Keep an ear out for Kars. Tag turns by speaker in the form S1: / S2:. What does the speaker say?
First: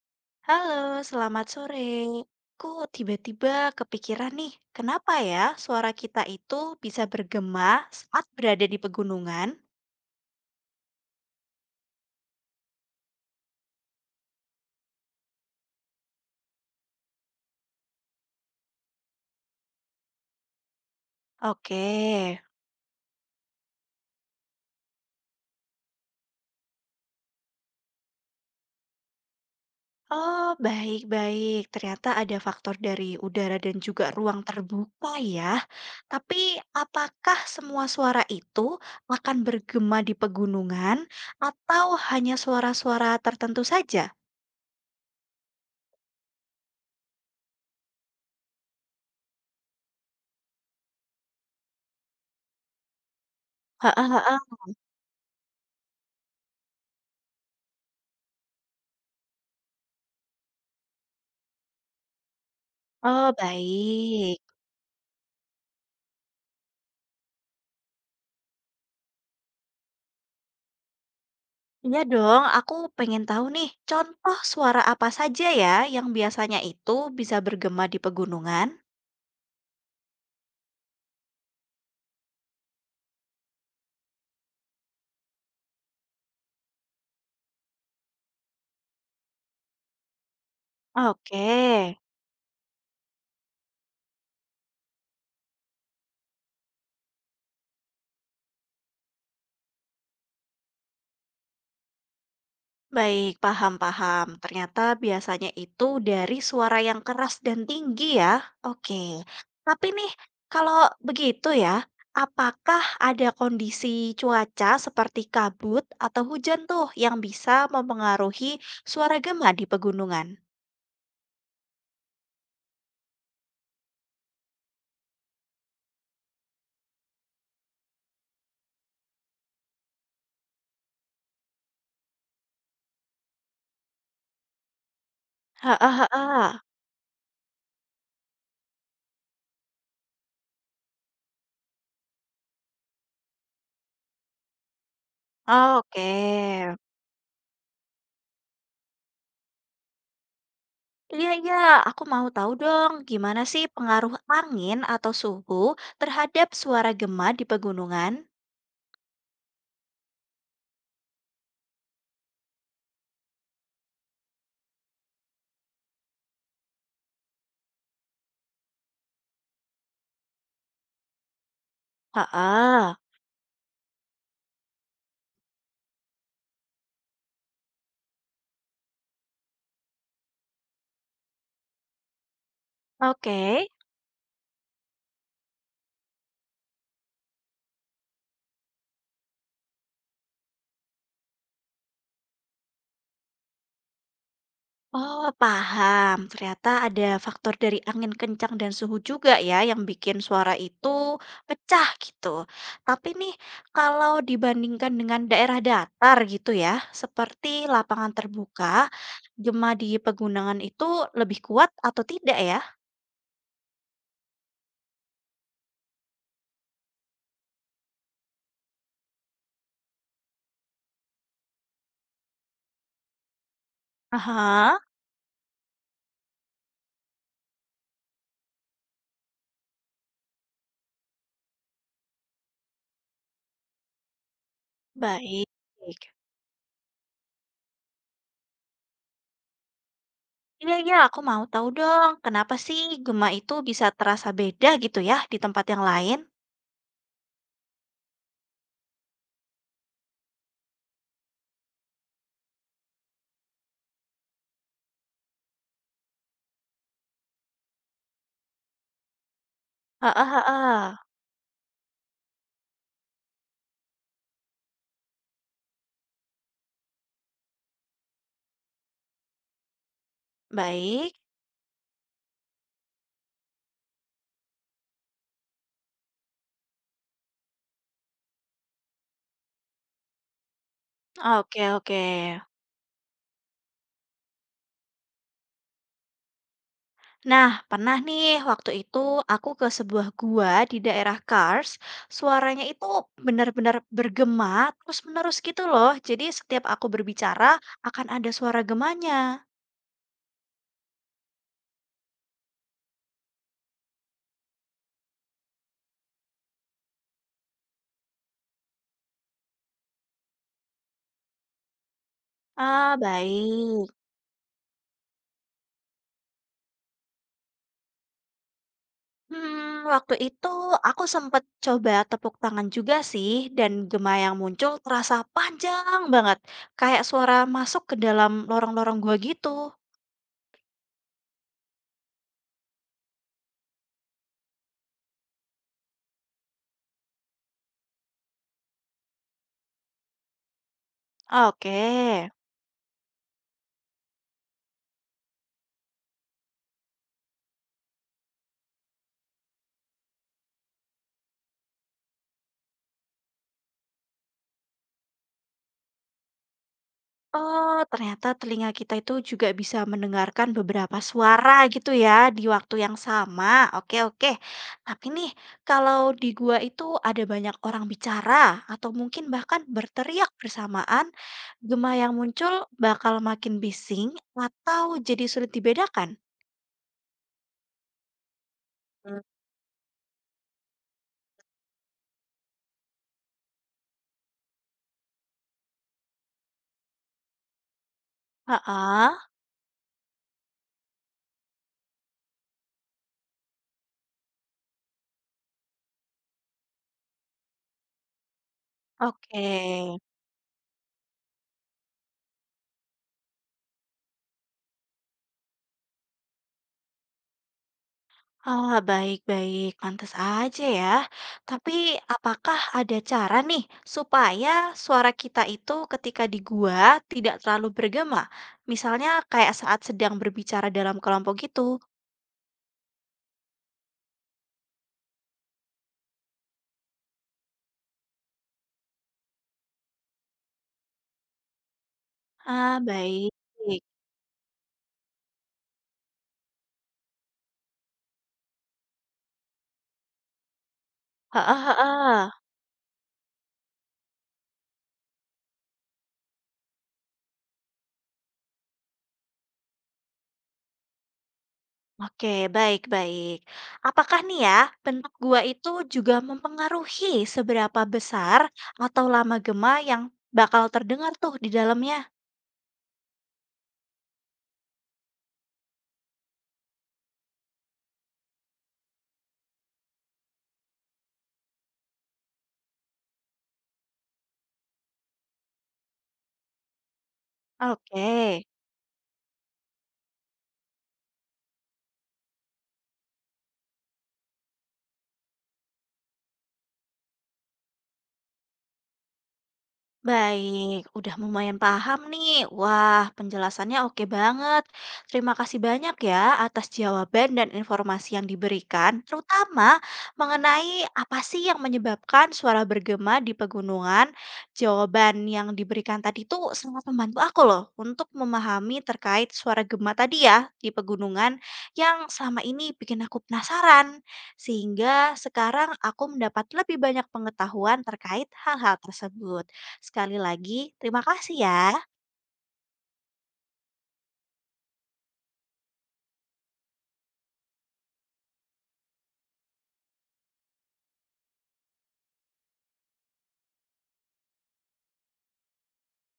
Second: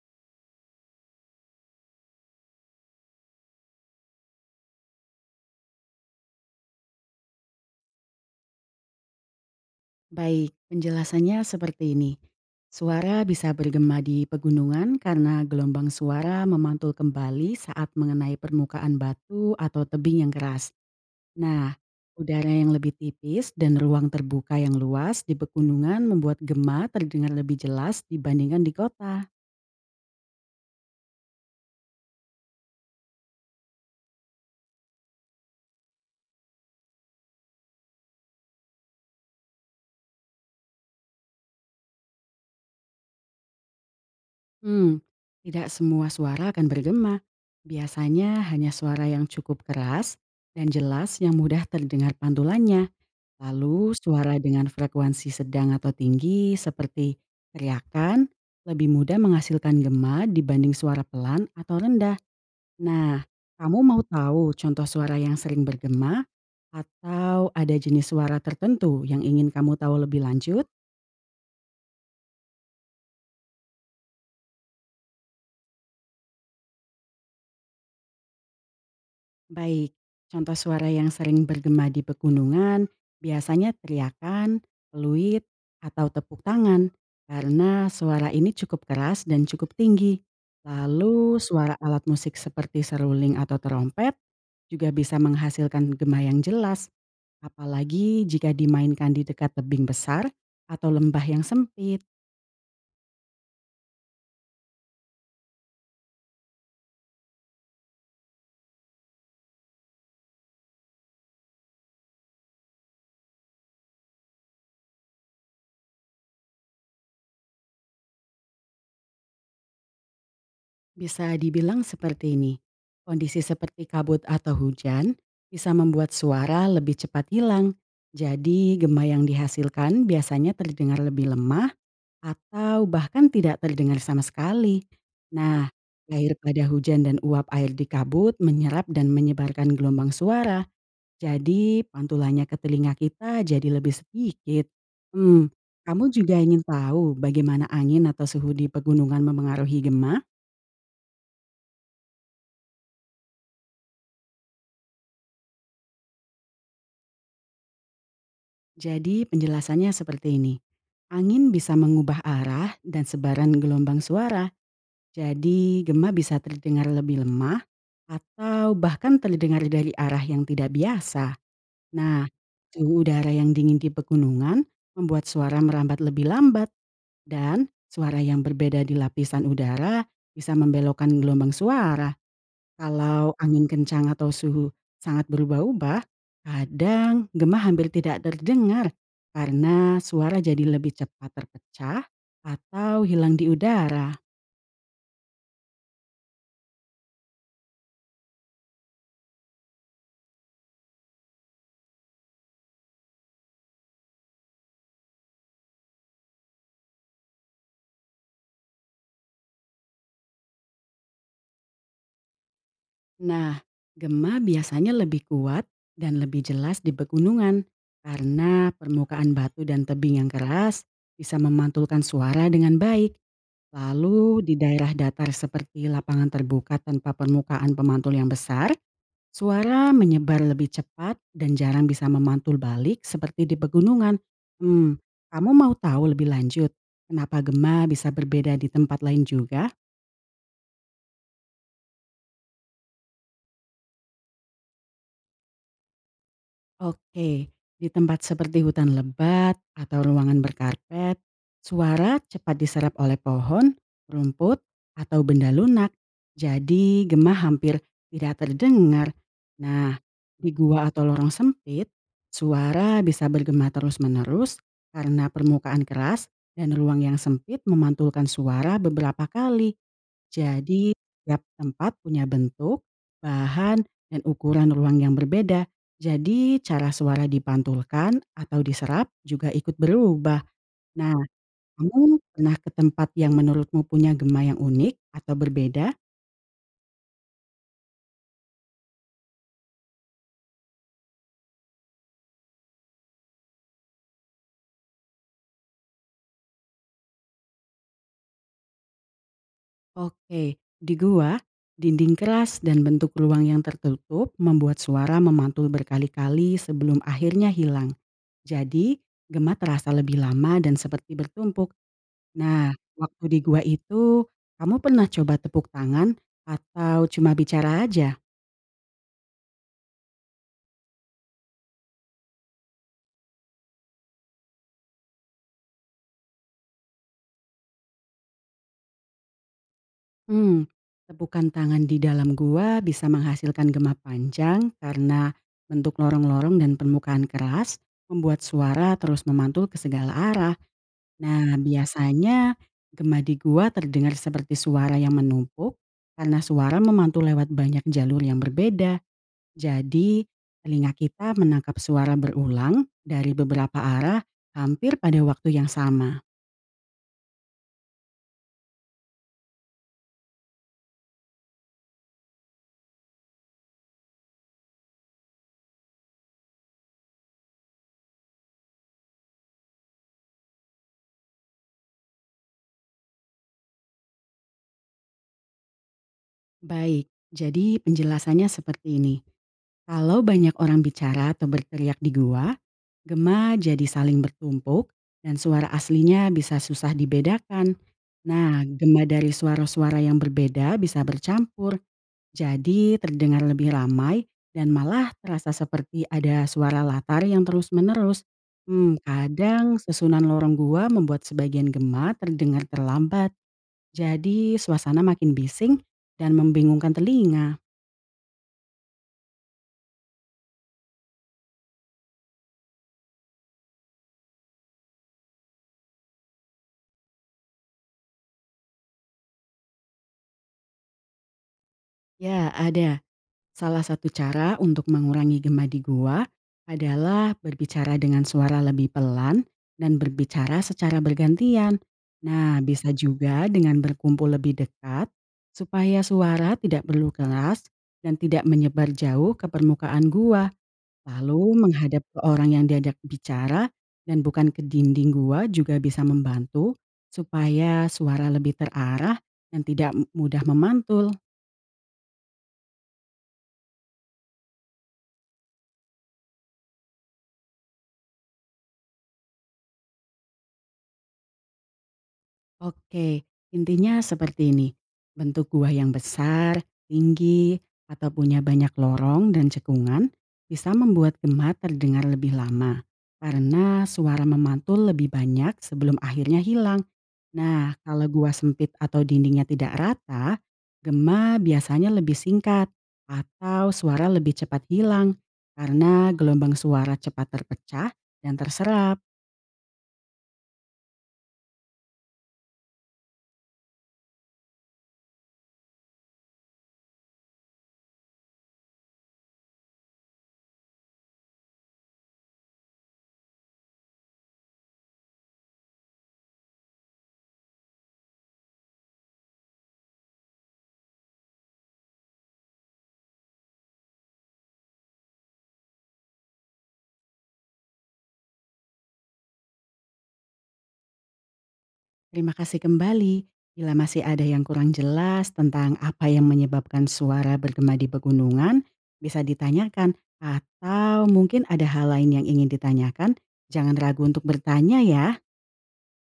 S1: Halo, selamat sore. Aku tiba-tiba kepikiran nih, kenapa ya suara kita itu bisa bergema saat berada di pegunungan?
S2: Baik, penjelasannya seperti ini. Suara bisa bergema di pegunungan karena gelombang suara memantul kembali saat mengenai permukaan batu atau tebing yang keras. Nah,
S1: Oke.
S2: udara yang lebih tipis dan ruang terbuka yang luas di pegunungan membuat gema terdengar lebih jelas dibandingkan di kota.
S1: Oh, baik-baik. Ternyata ada faktor dari udara dan juga ruang terbuka ya. Tapi apakah semua suara itu akan bergema di pegunungan atau hanya suara-suara tertentu saja?
S2: Hmm, tidak semua suara akan bergema. Biasanya hanya suara yang cukup keras dan jelas yang mudah terdengar pantulannya.
S1: Heeh,
S2: Lalu suara
S1: heeh.
S2: dengan frekuensi sedang atau tinggi seperti teriakan lebih mudah menghasilkan gema dibanding suara pelan atau rendah. Nah,
S1: Oh,
S2: kamu mau
S1: baik.
S2: tahu contoh suara yang sering bergema atau ada jenis suara tertentu yang ingin kamu tahu lebih lanjut?
S1: Iya dong, aku pengen tahu nih, contoh suara apa saja ya yang biasanya itu bisa bergema di pegunungan?
S2: Baik, contoh suara yang sering bergema di pegunungan biasanya teriakan, peluit, atau tepuk tangan karena suara ini cukup keras dan cukup tinggi. Lalu
S1: Oke,
S2: suara alat musik seperti seruling atau trompet juga bisa menghasilkan gema yang jelas, apalagi jika dimainkan di dekat tebing besar atau lembah yang sempit.
S1: baik, paham-paham. Ternyata biasanya itu dari suara yang keras dan tinggi ya. Oke, tapi nih, kalau begitu ya, apakah ada kondisi cuaca seperti kabut atau hujan tuh yang bisa mempengaruhi suara gema di pegunungan?
S2: Bisa dibilang seperti ini. Kondisi seperti kabut atau hujan bisa membuat suara lebih cepat hilang. Jadi gema yang dihasilkan biasanya terdengar lebih lemah atau bahkan tidak terdengar sama sekali. Nah,
S1: Heeh,
S2: air
S1: heeh.
S2: pada hujan dan uap air di kabut menyerap dan menyebarkan gelombang suara. Jadi pantulannya ke telinga kita jadi lebih sedikit. Hmm, kamu
S1: Oke.
S2: juga ingin tahu bagaimana angin atau suhu di pegunungan memengaruhi gema?
S1: Iya, iya, aku mau tahu dong, gimana sih pengaruh angin atau suhu terhadap suara gema di pegunungan?
S2: Jadi penjelasannya seperti ini. Angin bisa mengubah arah dan sebaran gelombang suara. Jadi gema bisa terdengar lebih lemah atau bahkan terdengar dari arah yang tidak biasa. Nah,
S1: Heeh,
S2: suhu udara yang dingin di pegunungan membuat suara merambat lebih lambat dan suara yang berbeda di lapisan udara bisa membelokkan gelombang suara. Kalau
S1: oke.
S2: angin kencang atau suhu sangat berubah-ubah, kadang gema hampir tidak terdengar karena suara jadi lebih cepat terpecah atau hilang di udara.
S1: Oh, paham. Ternyata ada faktor dari angin kencang dan suhu juga ya yang bikin suara itu pecah gitu. Tapi nih, kalau dibandingkan dengan daerah datar gitu ya, seperti lapangan terbuka, gema di pegunungan itu lebih kuat atau tidak ya?
S2: Nah, gema biasanya lebih kuat dan lebih jelas di pegunungan karena permukaan batu dan tebing yang keras bisa memantulkan suara dengan baik. Lalu di
S1: Aha,
S2: daerah datar seperti lapangan terbuka tanpa permukaan pemantul yang besar, suara menyebar lebih cepat dan jarang bisa memantul balik seperti di pegunungan. Hmm,
S1: baik.
S2: kamu mau tahu lebih lanjut kenapa gema bisa berbeda di tempat lain juga?
S1: Iya iya, aku mau tahu dong, kenapa sih gema itu bisa terasa beda gitu ya di tempat yang lain?
S2: Oke, di tempat seperti hutan lebat atau ruangan berkarpet, suara cepat diserap oleh pohon, rumput, atau benda lunak. Jadi gemah hampir tidak terdengar. Nah,
S1: Heeh
S2: di
S1: heeh.
S2: gua atau lorong sempit, suara bisa bergema terus-menerus karena permukaan keras dan ruang yang sempit memantulkan suara beberapa kali. Jadi,
S1: Baik.
S2: tiap tempat punya bentuk, bahan, dan ukuran ruang yang berbeda. Jadi cara suara dipantulkan atau diserap juga ikut berubah. Nah,
S1: Oke oke.
S2: kamu pernah ke tempat yang menurutmu punya gema yang unik atau berbeda?
S1: Nah, pernah nih waktu itu aku ke sebuah gua di daerah Kars, suaranya itu benar-benar bergema terus-menerus gitu loh. Jadi setiap aku berbicara akan ada suara gemanya.
S2: Oke, di gua, dinding keras dan bentuk ruang yang tertutup membuat suara memantul berkali-kali sebelum akhirnya hilang. Jadi, gema terasa lebih lama dan seperti bertumpuk. Nah,
S1: Ah,
S2: waktu di gua
S1: baik.
S2: itu, kamu pernah coba tepuk tangan atau cuma bicara aja?
S1: Waktu itu aku sempet coba tepuk tangan juga sih, dan gema yang muncul terasa panjang banget, kayak suara masuk ke dalam lorong-lorong gua gitu.
S2: Mmm, tepukan tangan di dalam gua bisa menghasilkan gema panjang karena bentuk lorong-lorong dan permukaan keras, membuat suara terus memantul ke segala arah. Nah,
S1: Oke.
S2: biasanya gema di gua terdengar seperti suara yang menumpuk karena suara memantul lewat banyak jalur yang berbeda. Jadi, telinga kita menangkap suara berulang dari beberapa arah hampir pada waktu yang sama.
S1: Oh, ternyata telinga kita itu juga bisa mendengarkan beberapa suara gitu ya di waktu yang sama. Oke, oke. Tapi nih, kalau di gua itu ada banyak orang bicara atau mungkin bahkan berteriak bersamaan, gema yang muncul bakal makin bising atau jadi sulit dibedakan.
S2: Baik, jadi penjelasannya seperti ini.
S1: Hmm.
S2: Kalau banyak orang bicara atau berteriak di gua, gema jadi saling bertumpuk dan suara aslinya bisa susah dibedakan. Nah, gema
S1: Heeh,
S2: dari suara-suara yang berbeda bisa bercampur, jadi terdengar lebih ramai dan malah terasa seperti ada suara latar yang terus-menerus. Hmm,
S1: oke.
S2: kadang sesunan lorong gua membuat sebagian gema terdengar terlambat, jadi suasana makin bising dan membingungkan telinga.
S1: Ah, baik-baik, pantas aja ya. Tapi apakah ada cara nih supaya suara kita itu ketika di gua tidak terlalu bergema? Misalnya kayak saat sedang berbicara dalam kelompok gitu.
S2: Ya, ada. Salah satu cara untuk mengurangi gema di gua adalah berbicara dengan suara lebih pelan dan berbicara secara bergantian. Nah,
S1: Ah,
S2: bisa
S1: baik.
S2: juga dengan berkumpul lebih dekat supaya suara tidak perlu keras dan tidak menyebar jauh ke permukaan gua.
S1: Heeh,
S2: Lalu menghadap ke
S1: heeh.
S2: orang yang diajak bicara dan bukan ke dinding gua juga bisa membantu supaya suara lebih terarah dan tidak mudah memantul.
S1: Oke, baik-baik. Apakah nih ya bentuk gua itu juga mempengaruhi seberapa besar atau lama gema yang bakal terdengar tuh di dalamnya?
S2: Oke, intinya seperti ini. Bentuk gua yang besar, tinggi, atau punya banyak lorong dan cekungan bisa membuat gema terdengar lebih lama karena suara memantul lebih banyak sebelum akhirnya hilang. Nah, kalau gua
S1: Oke.
S2: sempit atau dindingnya tidak rata, gema biasanya lebih singkat atau suara lebih cepat hilang karena gelombang suara cepat terpecah dan terserap.
S1: Baik, udah lumayan paham nih. Wah, penjelasannya oke banget. Terima kasih banyak ya atas jawaban dan informasi yang diberikan, terutama mengenai apa sih yang menyebabkan suara bergema di pegunungan. Jawaban yang diberikan tadi tuh sangat membantu aku loh untuk memahami terkait suara gema tadi ya di pegunungan yang selama ini bikin aku penasaran. Sehingga sekarang aku mendapat lebih banyak pengetahuan terkait hal-hal tersebut. Sekali lagi, terima kasih ya.
S2: Terima kasih kembali. Bila masih ada yang kurang jelas tentang apa yang menyebabkan suara bergema di pegunungan, bisa ditanyakan. Atau mungkin ada hal lain yang ingin ditanyakan, jangan ragu untuk bertanya ya.